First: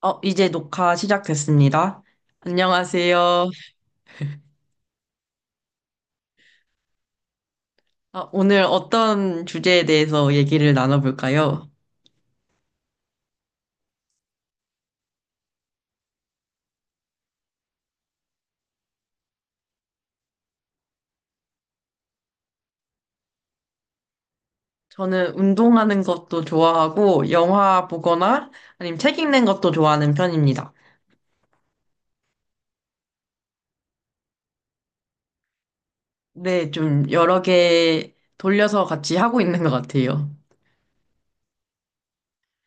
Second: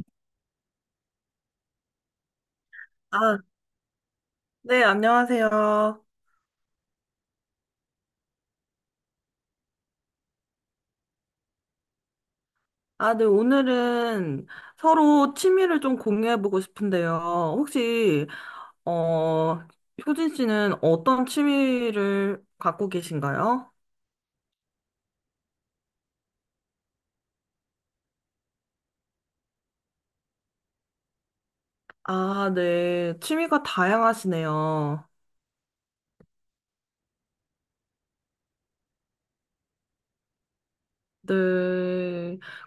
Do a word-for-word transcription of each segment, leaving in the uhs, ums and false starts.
어, 이제 녹화 시작됐습니다. 아, 안녕하세요. 네, 안녕하세요. 아, 오늘 어떤 주제에 대해서 얘기를 나눠볼까요? 아, 네, 오늘은 서로 취미를 좀 공유해보고 싶은데요. 혹시, 어, 효진 씨는 어떤 취미를 갖고 계신가요? 저는 운동하는 것도 좋아하고, 영화 보거나, 아니면 책 읽는 것도 좋아하는 편입니다. 아, 네, 취미가 다양하시네요. 네, 좀 여러 개 돌려서 같이 하고 있는 것 같아요. 네,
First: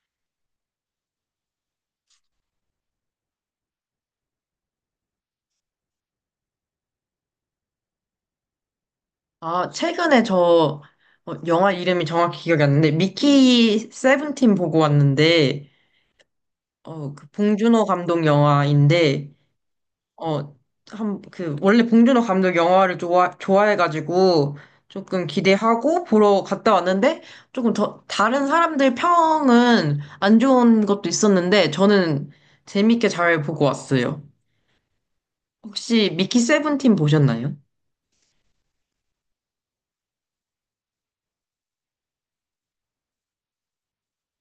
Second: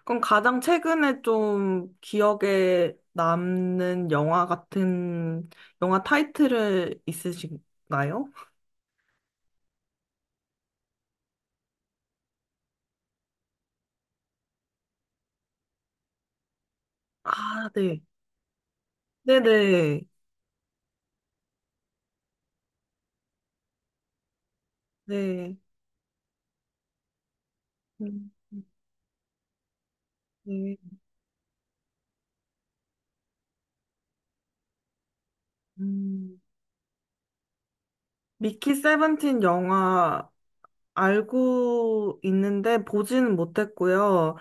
그럼 가장 최근에 좀 기억에 남는 영화 같은, 영화 타이틀을 있으신가요? 아, 최근에 저, 어, 영화 이름이 정확히 기억이 안 나는데, 미키 세븐틴 보고 왔는데, 어, 그 아, 봉준호 네. 감독 영화인데, 네네. 어, 한, 그, 원래 봉준호 감독 영화를 좋아, 좋아해가지고 조금 네. 기대하고 보러 갔다 왔는데 조금 더, 음. 다른 사람들 평은 안 네. 좋은 것도 있었는데 저는 재밌게 잘 보고 왔어요. 혹시 미키 음. 세븐틴 보셨나요? 미키 세븐틴 영화 알고 있는데 보지는 못했고요.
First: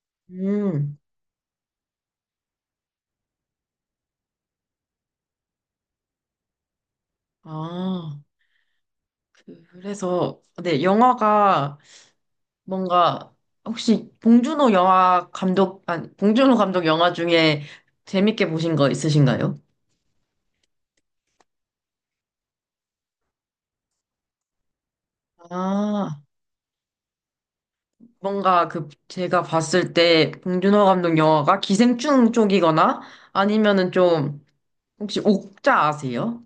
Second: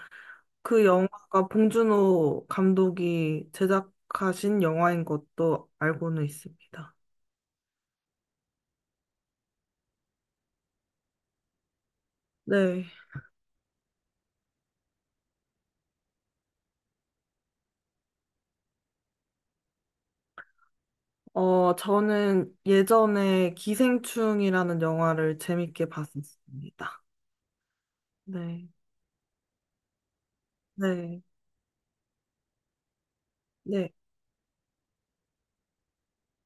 그 음, 영화가 봉준호 감독이 제작하신 영화인 것도 알고는 있습니다. 아, 그- 그래서, 네, 영화가 네. 뭔가 혹시 봉준호 영화 감독, 아니, 봉준호 감독 영화 중에 재밌게 보신 거 있으신가요? 어, 저는 예전에 기생충이라는 영화를 재밌게 아, 봤었습니다. 뭔가 네. 그 제가 봤을 때 봉준호 감독 네. 영화가 기생충 쪽이거나 아니면은 네. 좀 혹시 옥자 아세요?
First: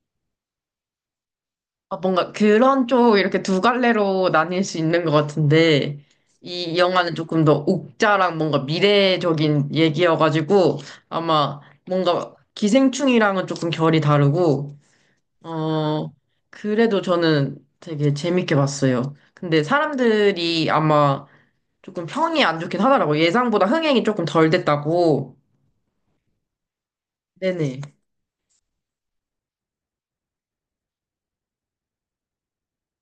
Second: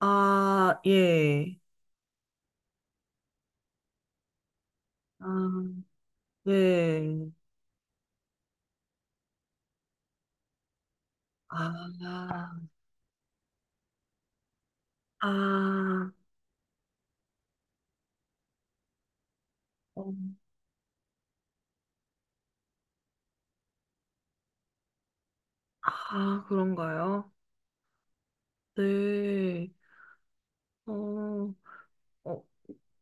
아, 예. 아, 뭔가 그런 쪽 이렇게 두 갈래로 나뉠 수 있는 것 아, 같은데 이 영화는 예. 조금 더 옥자랑 뭔가 미래적인 얘기여가지고 아마 뭔가 아, 기생충이랑은 조금 결이 다르고 아. 어 그래도 저는 되게 재밌게 봤어요. 근데 어, 사람들이 아마 조금 평이 안 좋긴 하더라고. 예상보다 흥행이 조금 덜 됐다고. 아, 그런가요? 네네. 네. 어, 어,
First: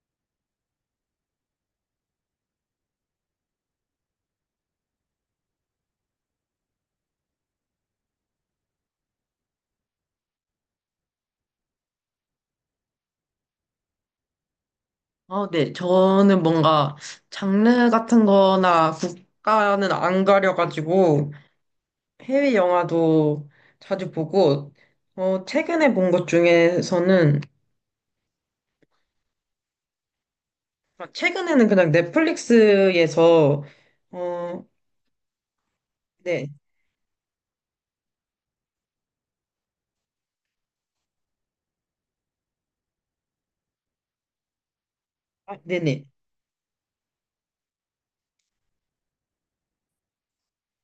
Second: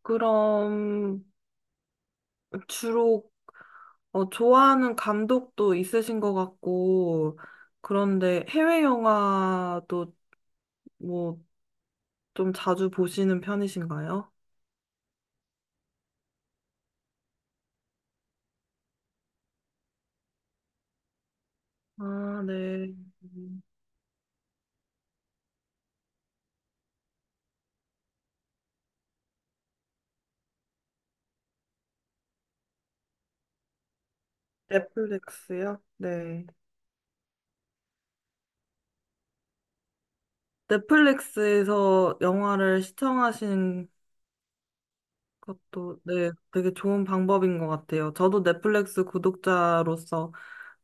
그럼 주로 어, 좋아하는 감독도 있으신 것 같고, 그런데 해외 영화도 뭐 좀 자주 보시는 편이신가요? 아, 네. 저는 뭔가 장르 같은 거나 국가는 안 가려가지고 아, 해외 네. 영화도 음, 자주 보고, 어, 최근에 본 것 중에서는, 아, 최근에는 그냥 넷플릭스에서, 어, 넷플릭스요? 네. 네. 넷플릭스에서 영화를 시청하시는 아, 것도 네네. 네, 되게 좋은 방법인 것 같아요. 저도 넷플릭스 구독자로서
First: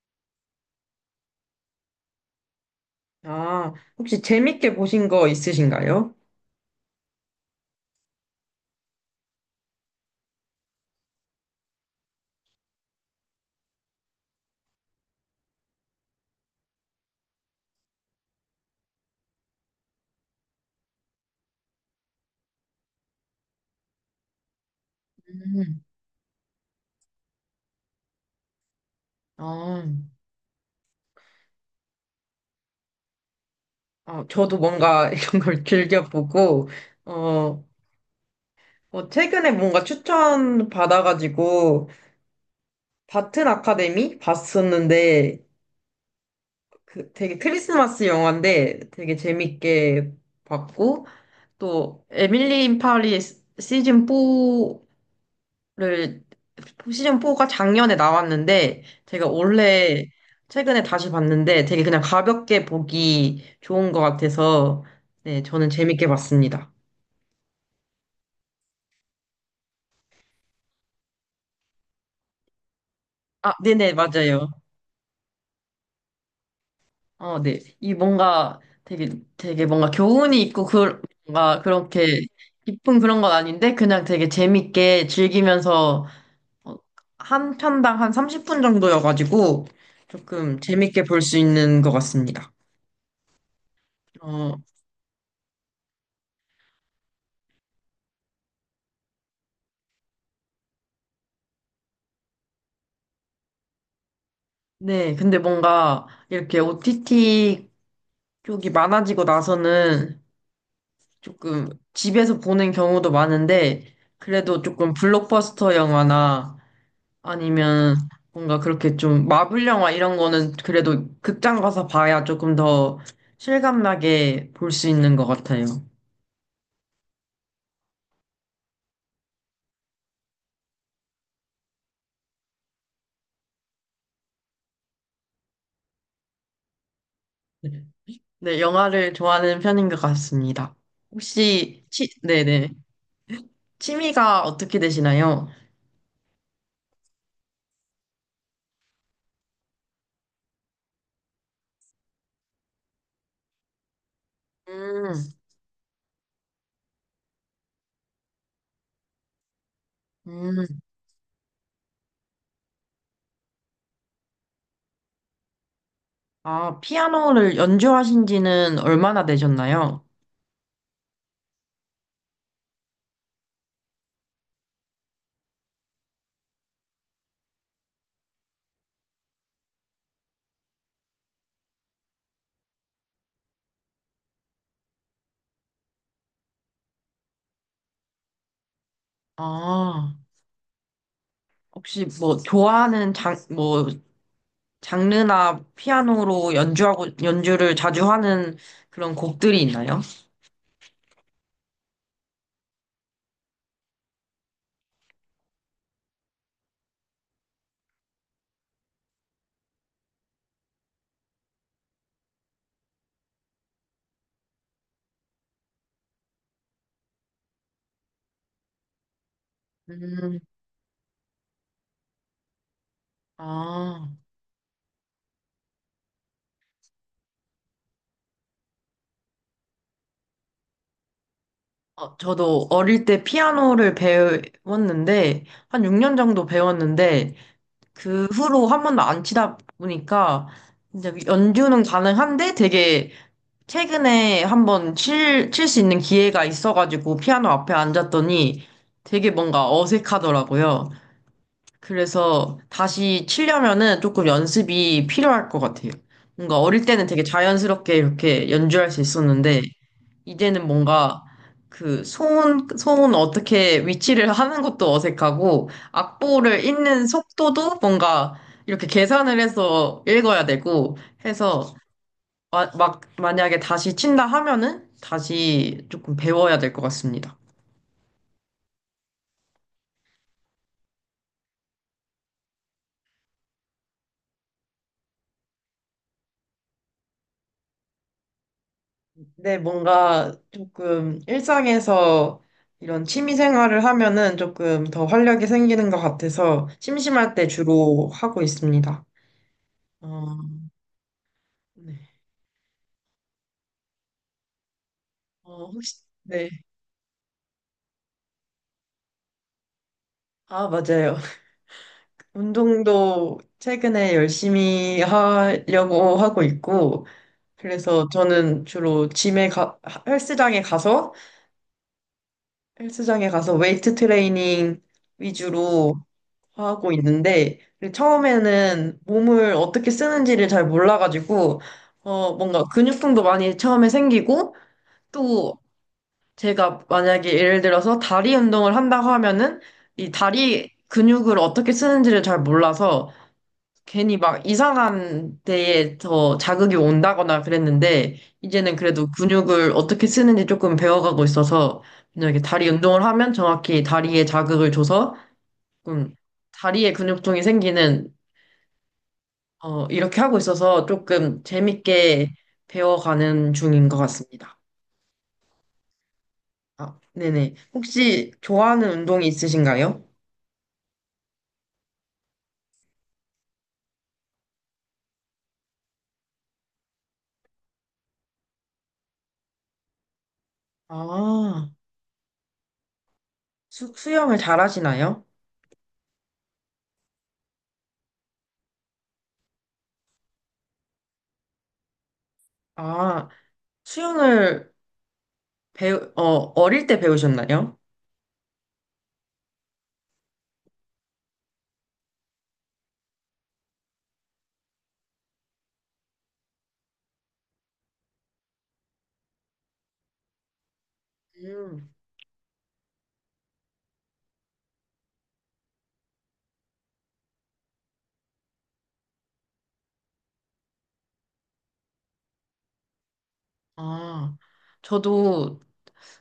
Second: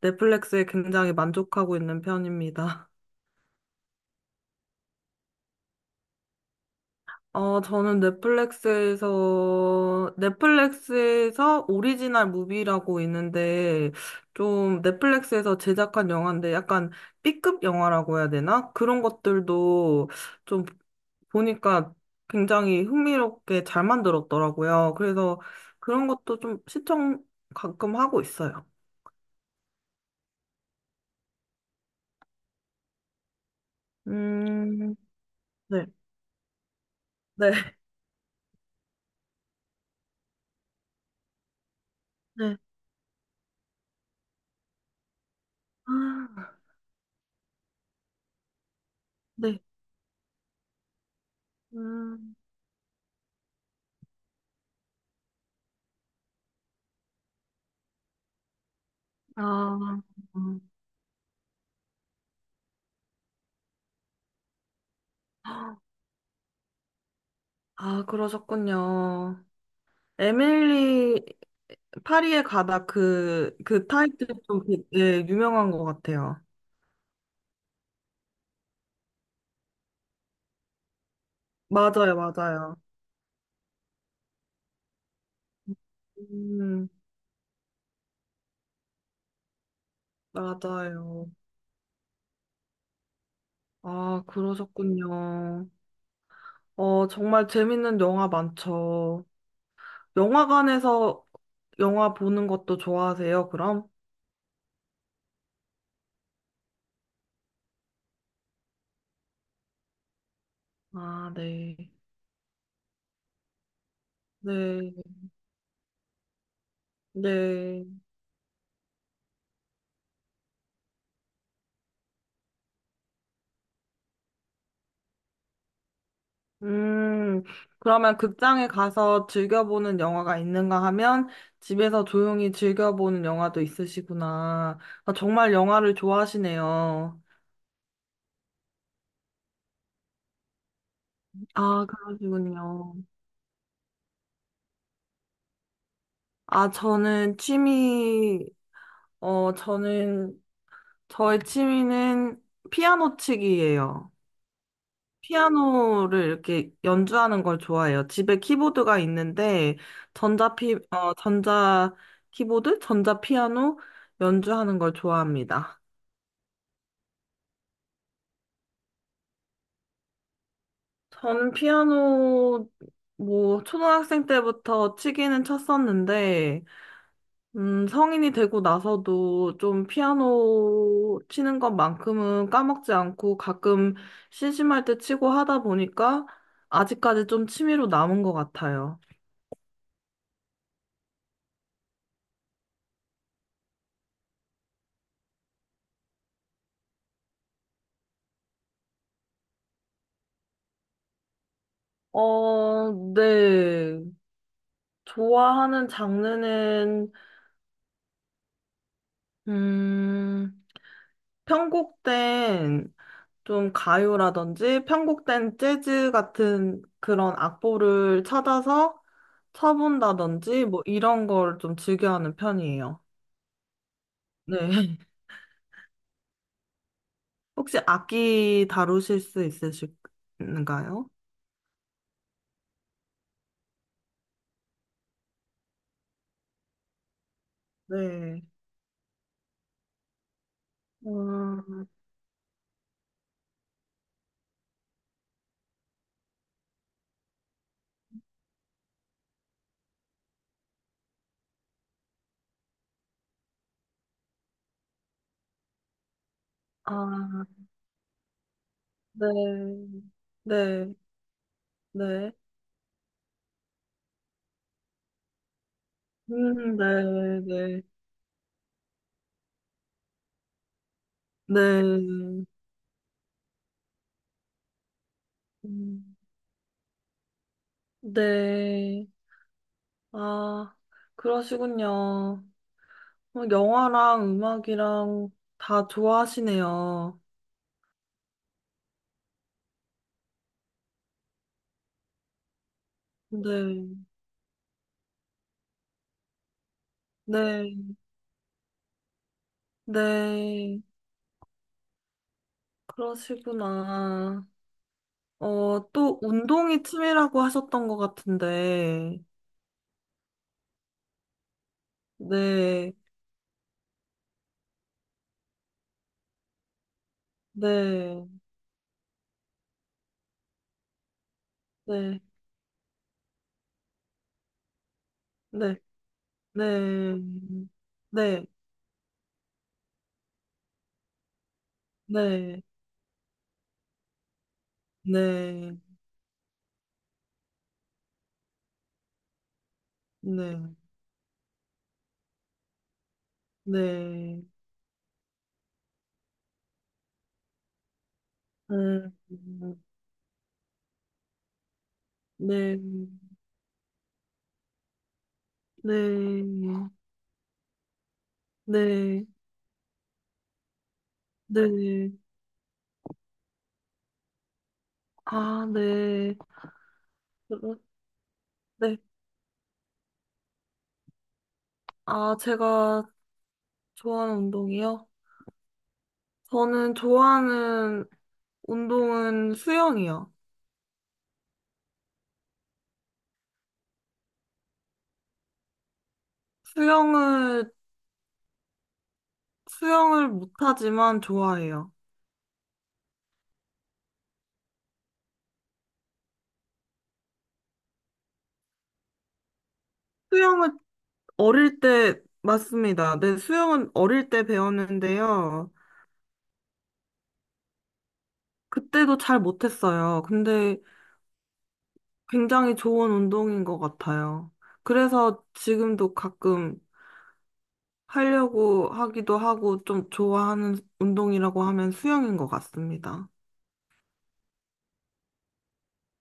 넷플릭스에 굉장히 만족하고 있는 편입니다. 아, 혹시 재밌게 보신 거 있으신가요? 어, 저는 넷플릭스에서, 넷플릭스에서 오리지널 무비라고 있는데, 좀 넷플릭스에서 제작한 영화인데 약간 비급 영화라고 해야 되나? 그런 것들도 좀 보니까 굉장히 흥미롭게 잘 만들었더라고요. 그래서 음. 그런 것도 좀 시청 가끔 하고 있어요. 아, 아, 저도 음, 뭔가 이런 걸 네, 즐겨보고, 어, 네, 어, 최근에 뭔가 추천 받아가지고 네. 바튼 아카데미 봤었는데 아, 그 되게 크리스마스 영화인데 되게 네. 재밌게 봤고 또 음. 에밀리 인 파리 시즌 사를 시즌 사가 작년에 나왔는데 제가 원래 최근에 다시 봤는데 되게 그냥 가볍게 보기 좋은 것 같아서 네 저는 재밌게 봤습니다. 아, 그러셨군요. 에밀리 파리에 가다 아 그, 그 네네 타이틀 맞아요. 좀 그- 네, 유명한 것 같아요. 어, 네. 이 뭔가 되게, 되게 뭔가 교훈이 있고, 그, 뭔가 맞아요, 그렇게 맞아요. 깊은 그런 건 아닌데, 그냥 되게 재밌게 즐기면서, 어, 음, 한 편당 한 삼십 분 정도여가지고, 조금 재밌게 볼 맞아요. 수 있는 것 같습니다. 아, 어, 그러셨군요. 어, 정말 재밌는 영화 많죠. 영화관에서 영화 보는 것도 좋아하세요, 그럼? 네. 근데 뭔가 이렇게 오티티 쪽이 많아지고 나서는 아, 조금 네. 집에서 보는 경우도 많은데, 그래도 네, 조금 블록버스터 영화나 네. 아니면 뭔가 그렇게 좀 마블 영화 이런 거는 그래도 극장 가서 봐야 조금 더 실감나게 볼 수 있는 것 같아요. 음, 그러면 극장에 가서 즐겨보는 영화가 있는가 하면 집에서 조용히 즐겨보는 영화도 있으시구나. 아, 정말 영화를 좋아하시네요. 네, 영화를 좋아하는 편인 것 같습니다. 혹시 아, 치, 네네. 그러시군요. 취미가 어떻게 되시나요? 아, 저는 취미, 어, 저는, 저의 취미는 피아노 치기예요. 음. 피아노를 이렇게 연주하는 걸 좋아해요. 집에 키보드가 있는데, 전자 음. 피, 어, 전자 키보드? 전자 피아노? 연주하는 걸 좋아합니다. 아, 피아노를 연주하신 지는 얼마나 되셨나요? 전 피아노 뭐 초등학생 때부터 치기는 쳤었는데 음 성인이 되고 나서도 좀 피아노 치는 것만큼은 까먹지 않고 가끔 심심할 때 치고 하다 보니까 아직까지 좀 취미로 남은 것 같아요. 아, 혹시 뭐 좋아하는 장, 뭐 장르나 피아노로 연주하고 연주를 자주 하는 그런 곡들이 있나요? 어, 네. 좋아하는 장르는 음 편곡된 좀 가요라든지 편곡된 재즈 같은 그런 악보를 찾아서 음, 쳐본다든지 뭐 이런 걸 좀 즐겨하는 편이에요. 아, 네. 혹시 악기 다루실 수 있으신가요? 어, 저도 어릴 때 피아노를 배웠는데, 한 육 년 정도 배웠는데, 그 네. 후로 한 번도 안 치다 보니까, 이제 연주는 음, 가능한데 되게 최근에 한번 칠, 칠 수 있는 기회가 있어가지고 피아노 앞에 앉았더니 되게 뭔가 어색하더라고요. 그래서 다시 치려면은 조금 연습이 필요할 것 같아요. 뭔가 어릴 때는 되게 아, 자연스럽게 이렇게 연주할 수 있었는데, 네. 이제는 네. 뭔가 그 네. 손, 손 어떻게 위치를 하는 것도 어색하고, 악보를 음, 읽는 네. 속도도 네. 뭔가 이렇게 계산을 해서 읽어야 되고, 해서 네. 마- 막 만약에 다시 친다 하면은 다시 조금 음, 배워야 될 것 같습니다. 네. 아, 그러시군요. 어, 영화랑 음악이랑 다 좋아하시네요. 네, 뭔가 조금 일상에서 이런 취미 네, 생활을 하면은 조금 더 활력이 생기는 것 같아서 심심할 때 네, 주로 하고 있습니다. 어, 네. 네. 그러시구나. 어, 어, 혹시, 또 네. 운동이 취미라고 하셨던 것 같은데. 아, 맞아요. 네, 운동도 최근에 열심히 하려고 하고 있고, 그래서 네, 저는 주로 짐에 가, 헬스장에 가서 네, 헬스장에 가서 웨이트 트레이닝 네, 위주로 하고 네, 있는데 네, 처음에는 몸을 어떻게 쓰는지를 잘 몰라가지고 어 네, 뭔가 근육통도 많이 처음에 생기고 또 네, 제가 만약에 예를 들어서 다리 운동을 한다고 하면은 이 네, 다리 근육을 어떻게 쓰는지를 잘 몰라서 괜히 네, 막 이상한 데에 더 자극이 온다거나 그랬는데, 이제는 그래도 음, 근육을 어떻게 쓰는지 조금 배워가고 있어서, 그냥 이렇게 다리 네, 운동을 하면 정확히 다리에 자극을 줘서, 조금 네, 다리에 근육통이 생기는, 네, 어, 이렇게 하고 있어서 조금 네. 재밌게 배워가는 중인 것 같습니다. 아, 네. 아, 네네. 그러- 혹시 좋아하는 네. 운동이 있으신가요? 아, 제가 좋아하는 운동이요? 저는 좋아하는 운동은 수영이요. 아, 수, 수영을 잘하시나요? 수영을, 수영을 못하지만 좋아해요. 아, 수영을 배우, 어, 어릴 때 배우셨나요? 수영은 어릴 때, 맞습니다. 네, 수영은 어릴 때 배웠는데요. 그때도 잘 못했어요. 근데 음. 굉장히 좋은 운동인 것 같아요. 그래서 지금도 가끔 하려고 하기도 하고 좀 좋아하는 운동이라고 하면 수영인 것 같습니다. 아, 저도,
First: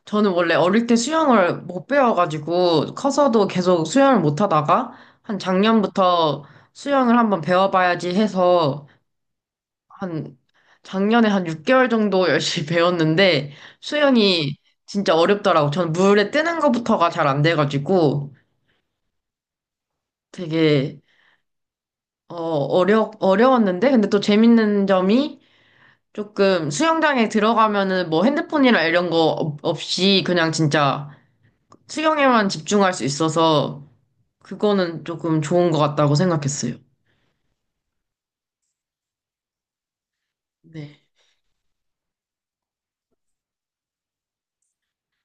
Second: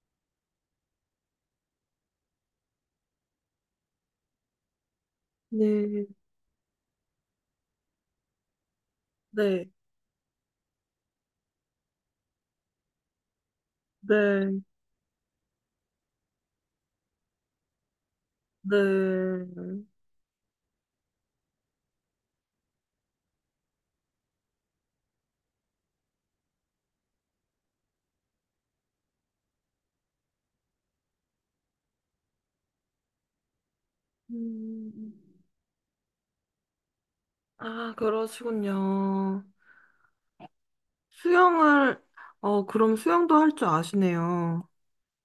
저는 원래 어릴 때 수영을 못 배워가지고, 커서도 계속 수영을 못 하다가, 한 네. 작년부터 수영을 한번 배워봐야지 해서, 네. 한, 작년에 한 육 개월 정도 열심히 배웠는데, 수영이 네, 진짜 어렵더라고. 저는 물에 뜨는 것부터가 잘 안 돼가지고, 네. 되게, 어, 어려, 어려웠는데, 근데 또 재밌는 점이, 조금 수영장에 들어가면은 뭐 핸드폰이나 이런 거 없- 없이 그냥 진짜 수영에만 집중할 수 있어서 그거는 음, 조금 좋은 것 같다고 생각했어요. 아, 그러시군요. 네. 수영을, 어, 그럼 수영도 할 줄 아시네요.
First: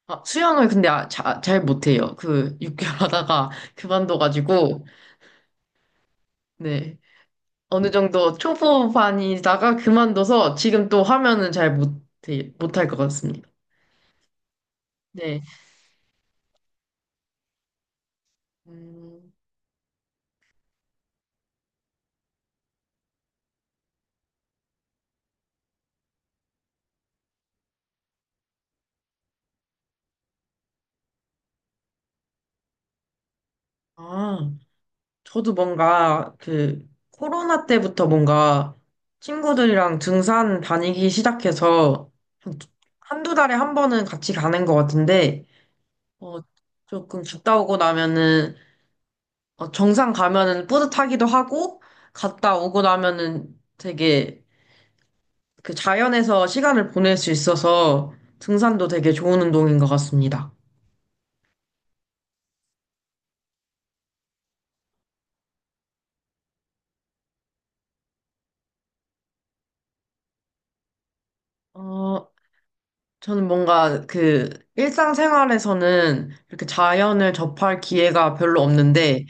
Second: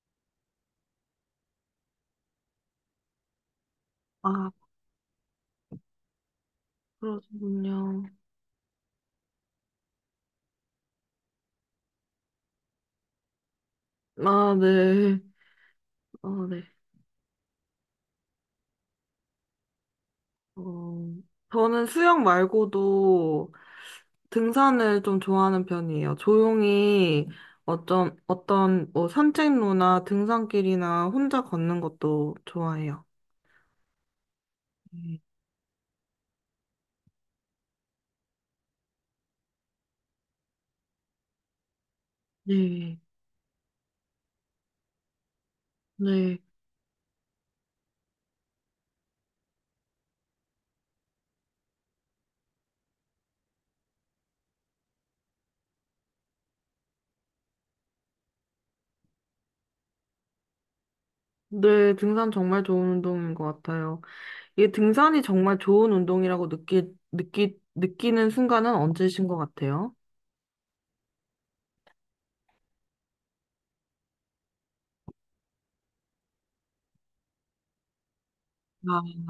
아, 수영을 근데 아, 자- 잘 못해요. 그 육 개월 하다가 아, 그만둬가지고 네. 어느 그러시군요. 정도 초보반이다가 그만둬서 지금 또 하면은 잘 못해, 못할 것 같습니다. 아, 네. 네. 어, 네. 음, 어, 저는 수영 말고도 등산을 좀 좋아하는 편이에요. 조용히 어떤, 어떤, 뭐, 산책로나 등산길이나 혼자 걷는 것도 좋아해요. 아, 네, 저도 뭔가 그 코로나 때부터 뭔가 친구들이랑 등산 다니기 시작해서 한- 네. 한두 달에 한 번은 같이 가는 것 같은데 네. 어, 조금 갔다 오고 나면은, 어, 정상 가면은 뿌듯하기도 하고, 갔다 오고 나면은 되게 그 자연에서 시간을 보낼 수 있어서 등산도 되게 좋은 운동인 것 같습니다. 네, 등산 정말 좋은 운동인 것 같아요. 이게 등산이 정말 좋은 운동이라고 느끼, 느끼, 느끼는 순간은 언제신 것 같아요? 어, 저는 뭔가 그 일상생활에서는 이렇게 자연을 접할 기회가 별로 아, 없는데,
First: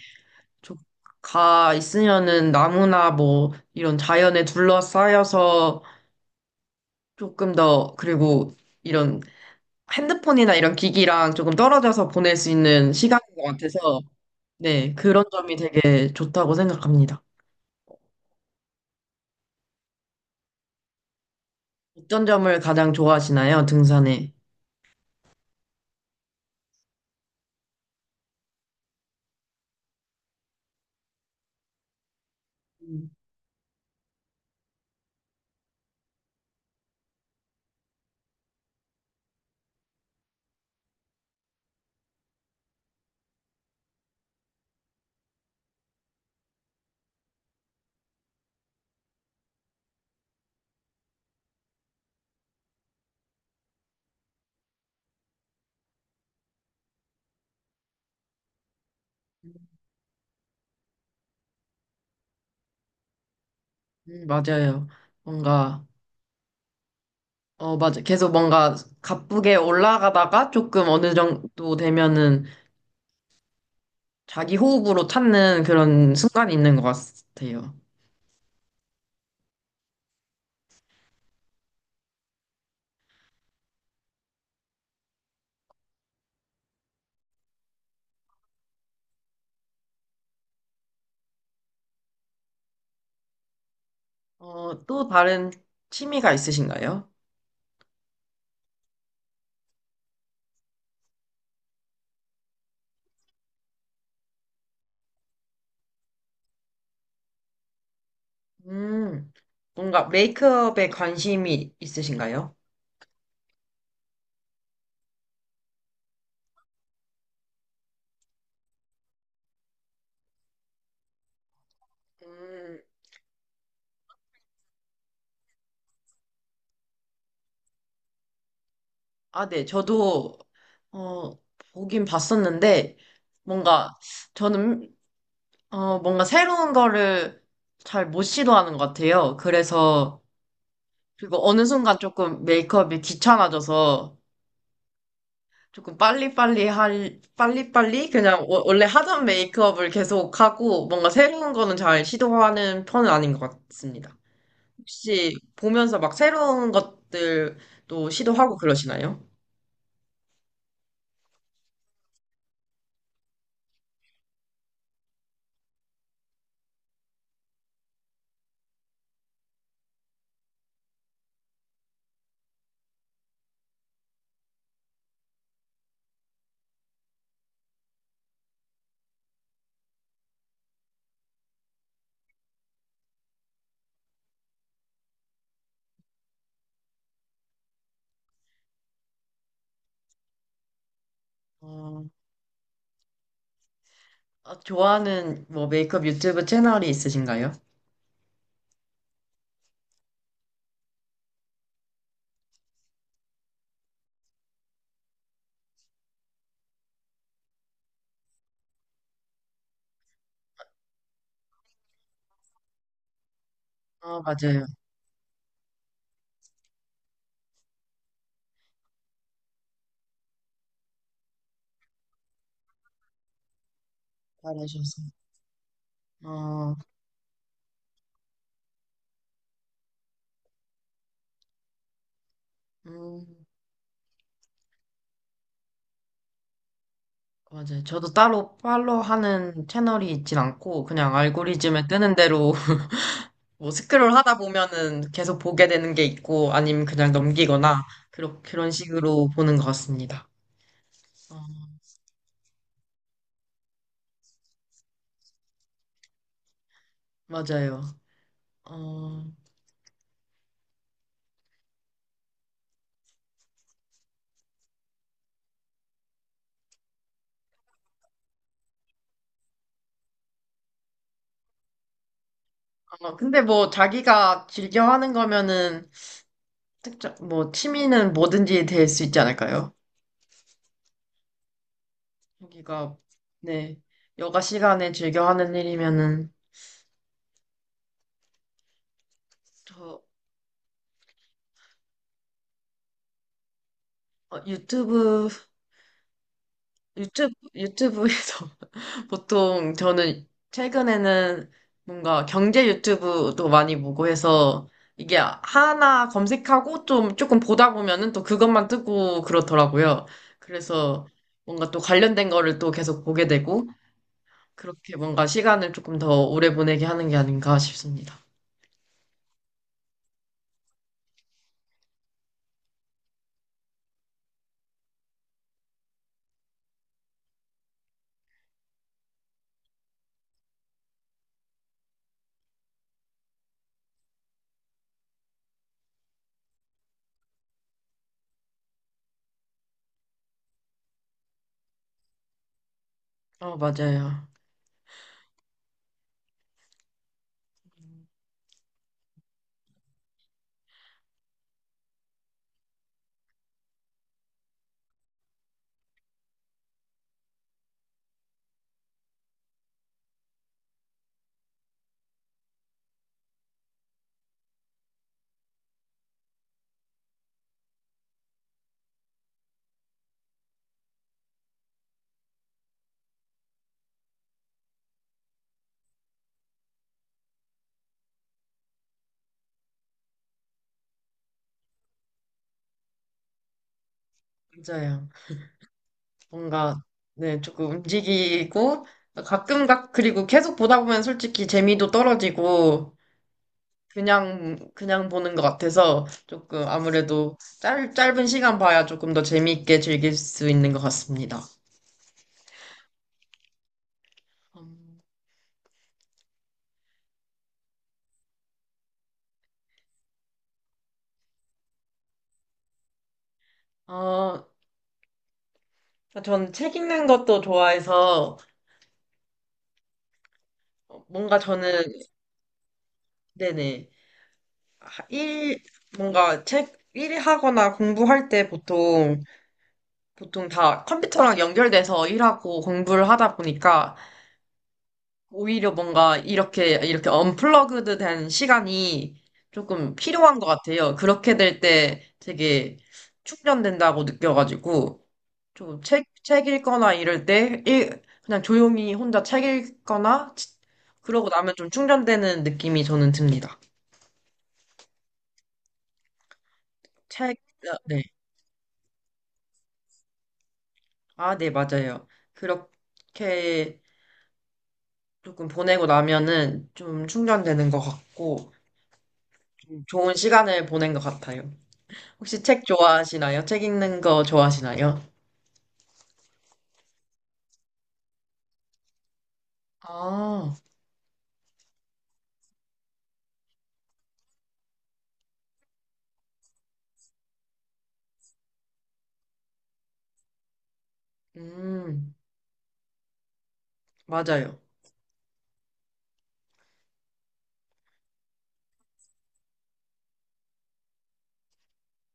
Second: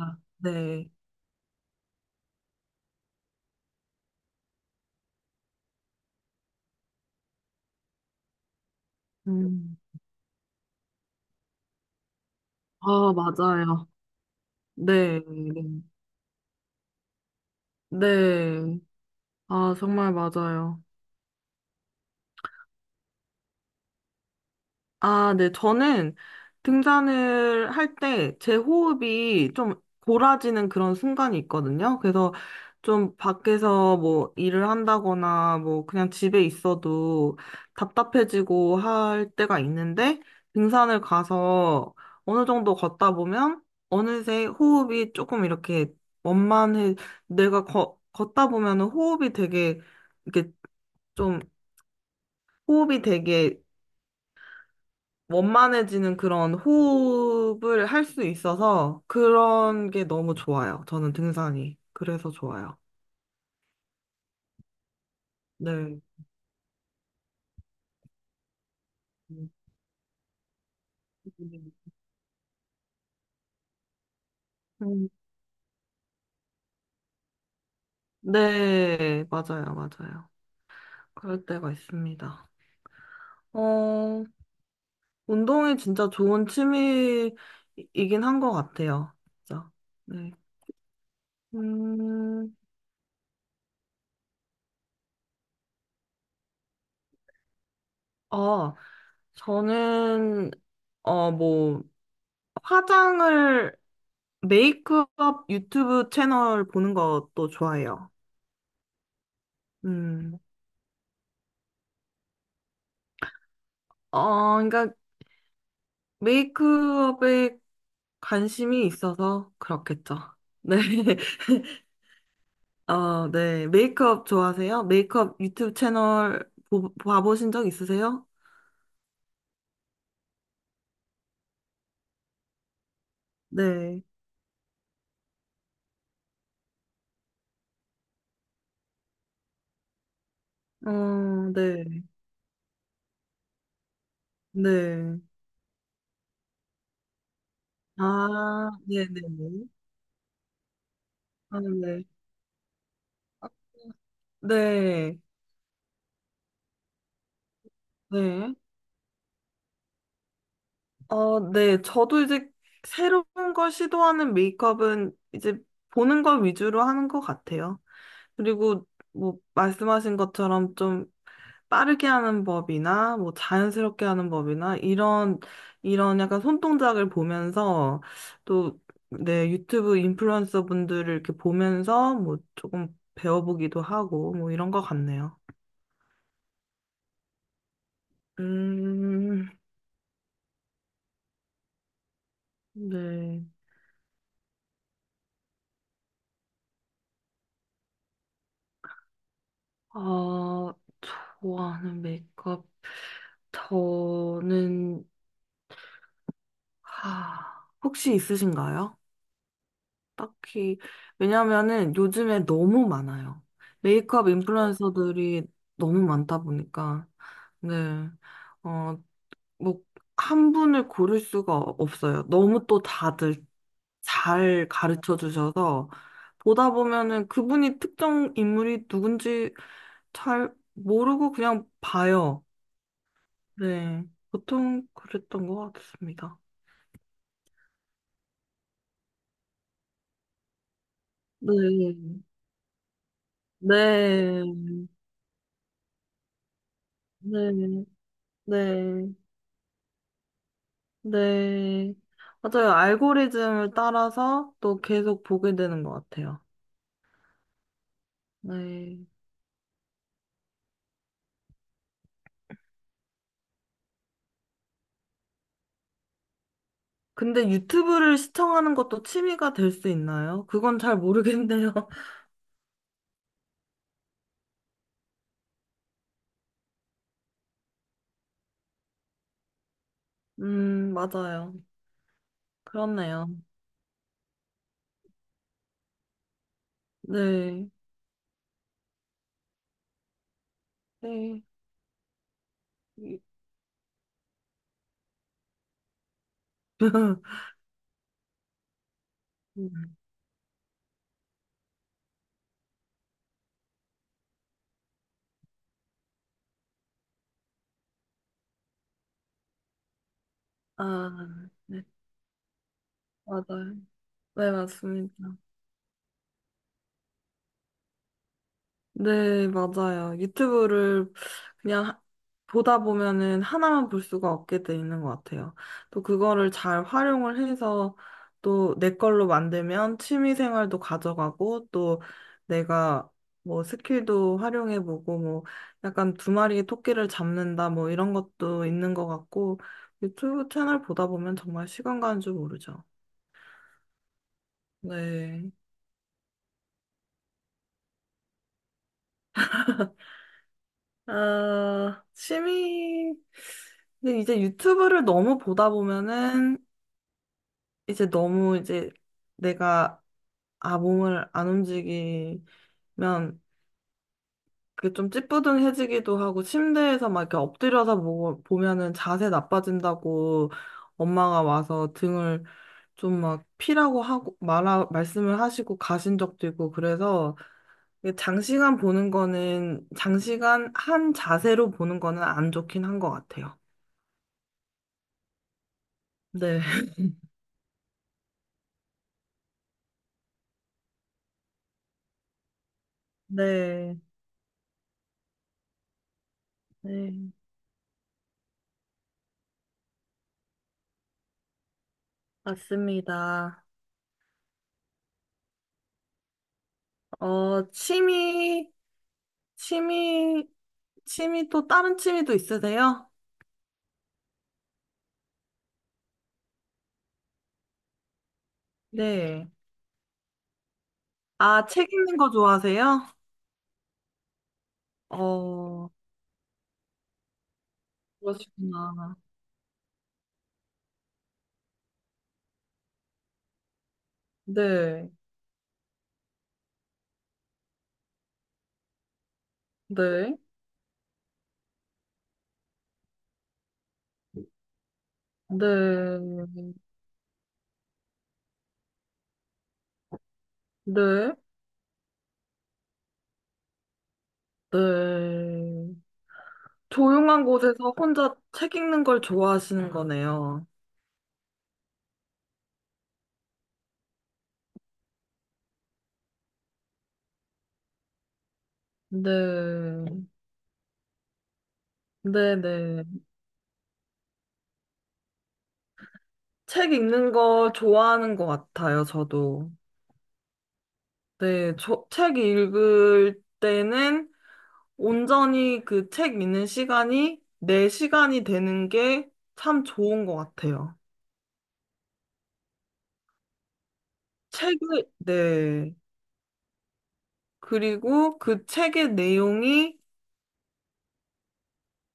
좀 네. 가 있으면은 나무나 뭐 이런 자연에 둘러싸여서 조금 더, 그리고 이런 음. 핸드폰이나 이런 기기랑 조금 떨어져서 보낼 수 있는 아, 시간인 것 맞아요. 같아서, 네, 네, 그런 점이 네. 되게 좋다고 생각합니다. 네. 아, 정말 맞아요. 어떤 점을 가장 좋아하시나요, 등산에? 아, 네. 저는 등산을 할 때 제 호흡이 좀 골아지는 그런 순간이 있거든요. 그래서 음, 좀 밖에서 뭐 일을 한다거나 뭐 그냥 집에 있어도 답답해지고 할 때가 있는데 등산을 가서 어느 정도 걷다 보면 어느새 호흡이 조금 이렇게 원만해. 내가 걷 걷다 보면은 호흡이 되게 이렇게 좀 호흡이 되게 원만해지는 그런 호흡을 할 수 있어서 그런 게 너무 좋아요. 저는 등산이. 그래서 좋아요. 음, 맞아요. 뭔가, 네. 어, 맞아. 계속 뭔가 가쁘게 올라가다가 조금 어느 정도 되면은 자기 호흡으로 음, 찾는 그런 순간이 있는 것 같아요. 네, 맞아요, 맞아요. 그럴 때가 있습니다. 어, 운동이 진짜 좋은 취미이긴 한 것 같아요. 진짜. 네. 음, 어, 또 다른 취미가 있으신가요? 어, 저는, 어, 뭐, 화장을, 메이크업 유튜브 채널 보는 것도 좋아해요. 음, 뭔가 음, 메이크업에 관심이 있으신가요? 어, 그러니까 메이크업에 관심이 있어서 그렇겠죠. 네, 음, 어, 네, 메이크업 좋아하세요? 메이크업 유튜브 채널 보, 봐보신 적 있으세요? 아, 네. 저도, 어, 보긴 봤었는데, 뭔가, 네, 저는, 어, 뭔가 새로운 거를 잘 못 시도하는 것 같아요. 그래서, 그리고 어, 어느 순간 네, 조금 메이크업이 귀찮아져서, 네, 조금 빨리빨리 할, 빨리빨리? 그냥 워- 아, 원래 네, 네, 하던 네, 메이크업을 계속 하고, 뭔가 새로운 아, 거는 잘 네, 시도하는 편은 아닌 것 같습니다. 네, 혹시 보면서 막 새로운 것들도 네, 시도하고 그러시나요? 어, 네, 저도 이제 새로운 걸 시도하는 메이크업은 이제 보는 걸 위주로 하는 것 같아요. 그리고 뭐 말씀하신 것처럼 좀 빠르게 하는 법이나 뭐 자연스럽게 하는 법이나 이런 이런 약간 손동작을 보면서 또 내 유튜브 인플루언서 분들을 이렇게 보면서 뭐 조금 배워보기도 하고 뭐 이런 것 같네요. 음, 네. 아, 좋아하는 뭐 메이크업 유튜브 채널이 있으신가요? 아, 좋아하는 메이크업 저는 하, 혹시 있으신가요? 딱히, 왜냐면은 요즘에 너무 많아요. 아, 메이크업 맞아요. 인플루언서들이 너무 많다 보니까, 네, 어, 뭐, 한 분을 고를 수가 없어요. 너무 또 다들 잘 잘하셔서. 가르쳐 주셔서, 보다 어, 보면은 그분이 특정 인물이 누군지 잘 모르고 그냥 봐요. 음, 네, 보통 그랬던 것 같습니다. 맞아요. 저도 따로 팔로우 하는 채널이 있진 않고, 그냥 네, 알고리즘에 뜨는 대로 뭐 스크롤 하다 네, 보면은 계속 보게 되는 게 있고, 아니면 그냥 네, 넘기거나, 그런, 그런 네. 식으로 보는 것 같습니다. 어, 네. 맞아요. 알고리즘을 따라서 또 계속 보게 되는 것 같아요. 맞아요. 네. 어, 근데 유튜브를 시청하는 것도 취미가 될 수 있나요? 그건 잘 모르겠네요. 어, 근데 뭐 자기가 즐겨 하는 거면은, 특정, 뭐 취미는 뭐든지 될 수 있지 않을까요? 음, 맞아요. 여기가 그렇네요. 네 여가 시간에 즐겨 하는 일이면은 네. 저 네. 어, 유튜브 유튜브 유튜브에서 보통 저는 최근에는 뭔가 경제 유튜브도 많이 보고 해서 이게 하나 검색하고 좀 조금 보다 보면은 또 그것만 뜨고 그렇더라고요. 그래서 아, 뭔가 또 네. 관련된 거를 또 계속 보게 되고 맞아요. 네, 그렇게 뭔가 맞습니다. 시간을 조금 더 오래 보내게 하는 게 아닌가 싶습니다. 네, 맞아요. 유튜브를 그냥 하- 보다 보면은 하나만 볼 수가 없게 돼 있는 것 같아요. 또 그거를 잘 활용을 해서 또 내 걸로 만들면 취미 생활도 가져가고 또 내가 뭐 스킬도 활용해보고 뭐 약간 두 마리의 토끼를 잡는다 뭐 이런 것도 있는 것 같고 유튜브 채널 보다 보면 정말 시간 가는 줄 모르죠. 어, 맞아요. 네. 아, 취미, 근데 이제 유튜브를 너무 보다 보면은 이제 너무 이제 내가 아, 몸을 안 움직이면 그게 좀 찌뿌둥해지기도 하고 침대에서 막 이렇게 엎드려서 보, 보면은 자세 나빠진다고 엄마가 와서 등을 좀 막 피라고 하고 말아, 말씀을 하시고 가신 적도 있고 그래서 이게 장시간 보는 거는 장시간 한 자세로 보는 거는 안 좋긴 한 것 같아요. 맞아요. 네. 뭔가, 네, 조금 움직이고, 가끔 각, 그리고 계속 보다 보면 솔직히 재미도 떨어지고, 네, 그냥, 그냥 보는 것 같아서, 조금 네, 아무래도 짧, 짧은 시간 봐야 조금 더 재미있게 즐길 수 있는 것 같습니다. 맞습니다. 음, 어, 취미, 취미, 취미 또 다른 취미도 있으세요? 어, 전 책 읽는 것도 좋아해서, 네. 뭔가 아, 저는, 책 읽는 거 좋아하세요? 네네, 하- 일, 어, 뭔가 책, 일하거나 공부할 때 그러시구나. 보통, 보통 다 컴퓨터랑 연결돼서 일하고 공부를 하다 보니까, 네, 오히려 뭔가 이렇게, 이렇게 언플러그드 된 시간이 조금 네, 필요한 것 같아요. 그렇게 될 때 되게 충전된다고 느껴가지고, 좀 책, 책 네, 읽거나 이럴 때, 일, 그냥 조용히 혼자 책 읽거나, 치- 그러고 네, 나면 좀 충전되는 느낌이 저는 듭니다. 네. 책, 조용한 아, 곳에서 네. 혼자 책 읽는 걸 좋아하시는 거네요. 아, 네, 맞아요. 그렇게 조금 보내고 나면은 좀 충전되는 것 같고, 좀 네, 좋은 시간을 보낸 것 같아요. 혹시 네, 책 네. 좋아하시나요? 책 읽는 거 좋아하시나요? 책 읽는 거 좋아하는 것 같아요, 저도. 아, 네, 저, 책 읽을 때는 온전히 그 책 읽는 시간이 내 시간이 되는 게 참 좋은 것 같아요. 음, 맞아요. 책을, 네. 그리고 그 책의 내용이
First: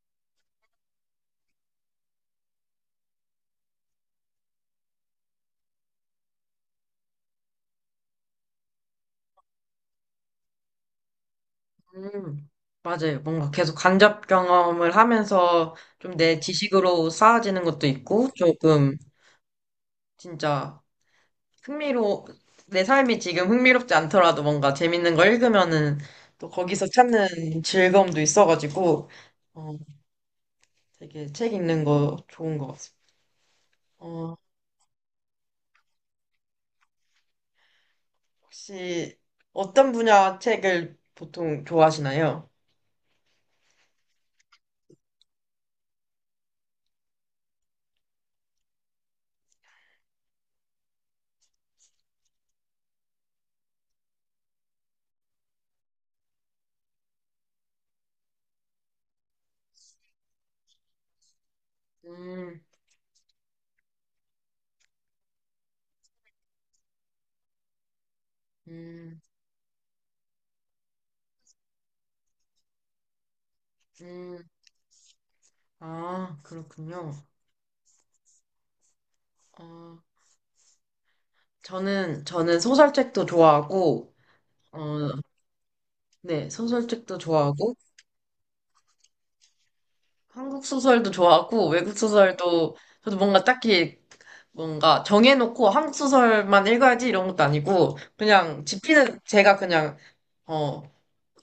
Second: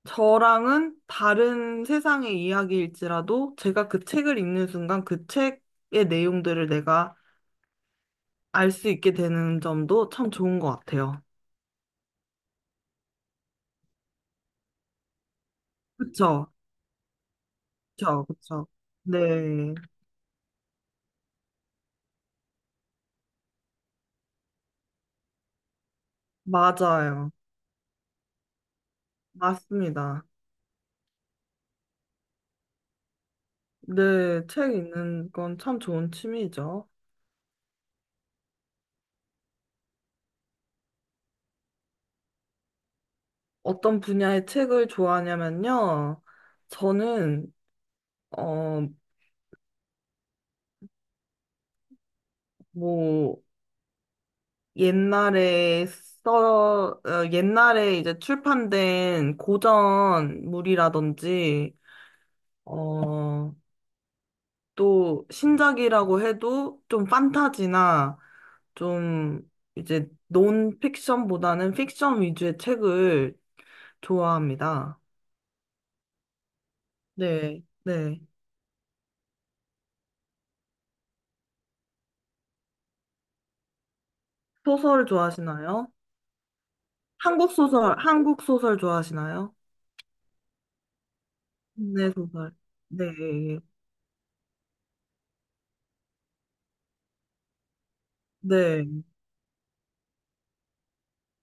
저랑은 다른 세상의 이야기일지라도 제가 그 책을 읽는 순간 그 책의 내용들을 내가 알 수 있게 되는 점도 참 좋은 것 같아요. 음, 맞아요. 뭔가 계속 간접 경험을 하면서 좀 내 그쵸? 지식으로 쌓아지는 것도 그쵸? 있고, 그쵸? 조금 네. 진짜 흥미로, 내 삶이 지금 흥미롭지 않더라도 뭔가 재밌는 거 읽으면은 또 거기서 맞아요. 찾는 즐거움도 있어가지고, 어, 맞습니다. 되게 책 읽는 거 좋은 것 같습니다. 어, 네, 책 읽는 건 참 좋은 취미죠. 혹시 어떤 분야 책을 보통 좋아하시나요? 어떤 분야의 책을 좋아하냐면요. 저는, 어, 뭐, 옛날에 써, 어, 옛날에 이제 출판된 고전물이라든지, 음, 어, 또 신작이라고 해도 좀 판타지나 음, 좀 이제 논픽션보다는 픽션 위주의 책을 음. 좋아합니다. 아, 그렇군요. 네, 네. 어, 저는, 저는 소설책도 좋아하고, 어, 소설 좋아하시나요? 네, 소설책도 한국 좋아하고, 소설, 한국 소설 좋아하시나요? 한국 소설도 좋아하고, 외국 국내 소설. 소설도, 네, 저도 뭔가 딱히 뭔가 정해놓고 한국 소설만 읽어야지 이런 것도 아니고, 그냥 네, 집히는 제가 그냥, 어,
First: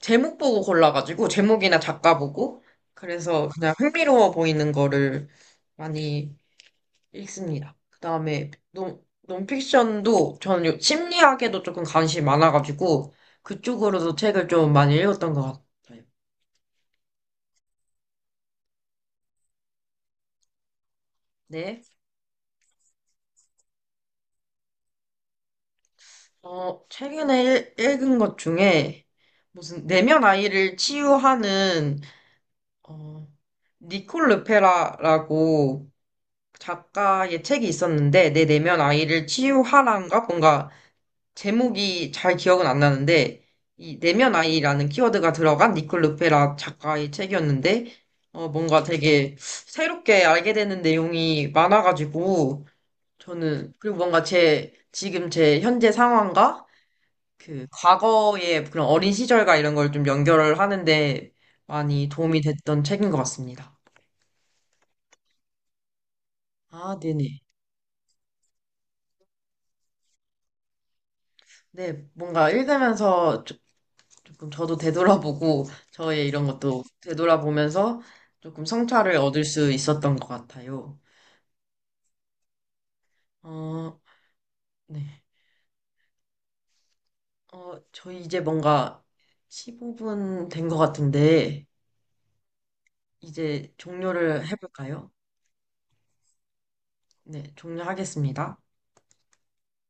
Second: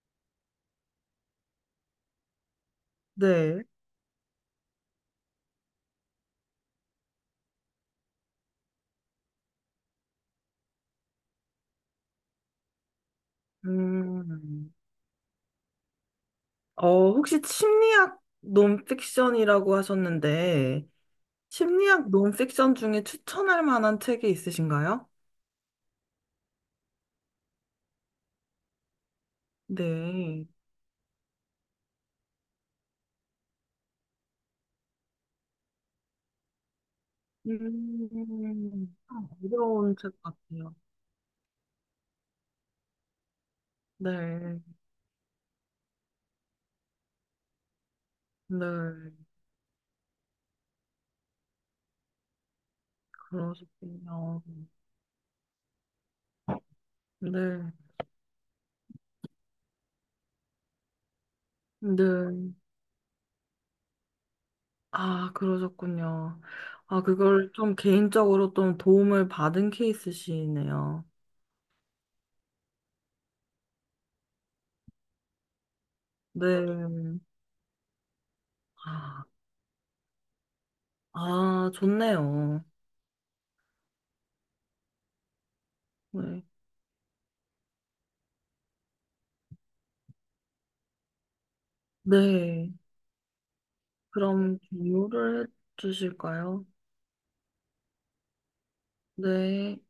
제목 보고 골라가지고, 제목이나 작가 보고, 그래서 네. 그냥 흥미로워 보이는 거를 많이 읽습니다. 그다음에 논, 논픽션도 저는 요- 심리학에도 조금 관심이 많아가지고 그쪽으로도 책을 음, 좀 많이 읽었던 것 같아요. 어, 혹시 심리학 논픽션이라고 하셨는데, 네. 심리학 논픽션 중에 추천할 만한 책이 있으신가요? 어, 최근에 읽, 읽은 것 중에 무슨 내면 네. 아이를 치유하는 어, 니콜 르페라라고 작가의 책이 있었는데 내 내면 음, 참 아이를 어려운 책 치유하란가 뭔가 같아요. 제목이 잘 기억은 안 나는데 이 내면 네, 아이라는 키워드가 들어간 니콜 루페라 작가의 책이었는데 어 뭔가 네, 되게 새롭게 알게 되는 내용이 많아가지고 저는 그리고 뭔가 그러시군요. 제 지금 제 현재 상황과 그 네, 과거의 그런 어린 시절과 이런 걸 좀 연결을 하는데 많이 도움이 네. 됐던 책인 것 같습니다. 아, 그러셨군요. 아, 아, 네네. 그걸 좀 개인적으로 좀 도움을 받은 케이스시네요. 네, 뭔가 읽으면서 조금 저도 되돌아보고 저의 이런 것도 네. 되돌아보면서 조금 성찰을 아, 얻을 수 있었던 것 같아요. 아, 좋네요. 어, 네. 네. 어, 저희 이제 뭔가 십오 분 된 것 같은데 네. 이제 종료를 그럼 해볼까요? 공유를 해주실까요? 네, 종료하겠습니다. 네.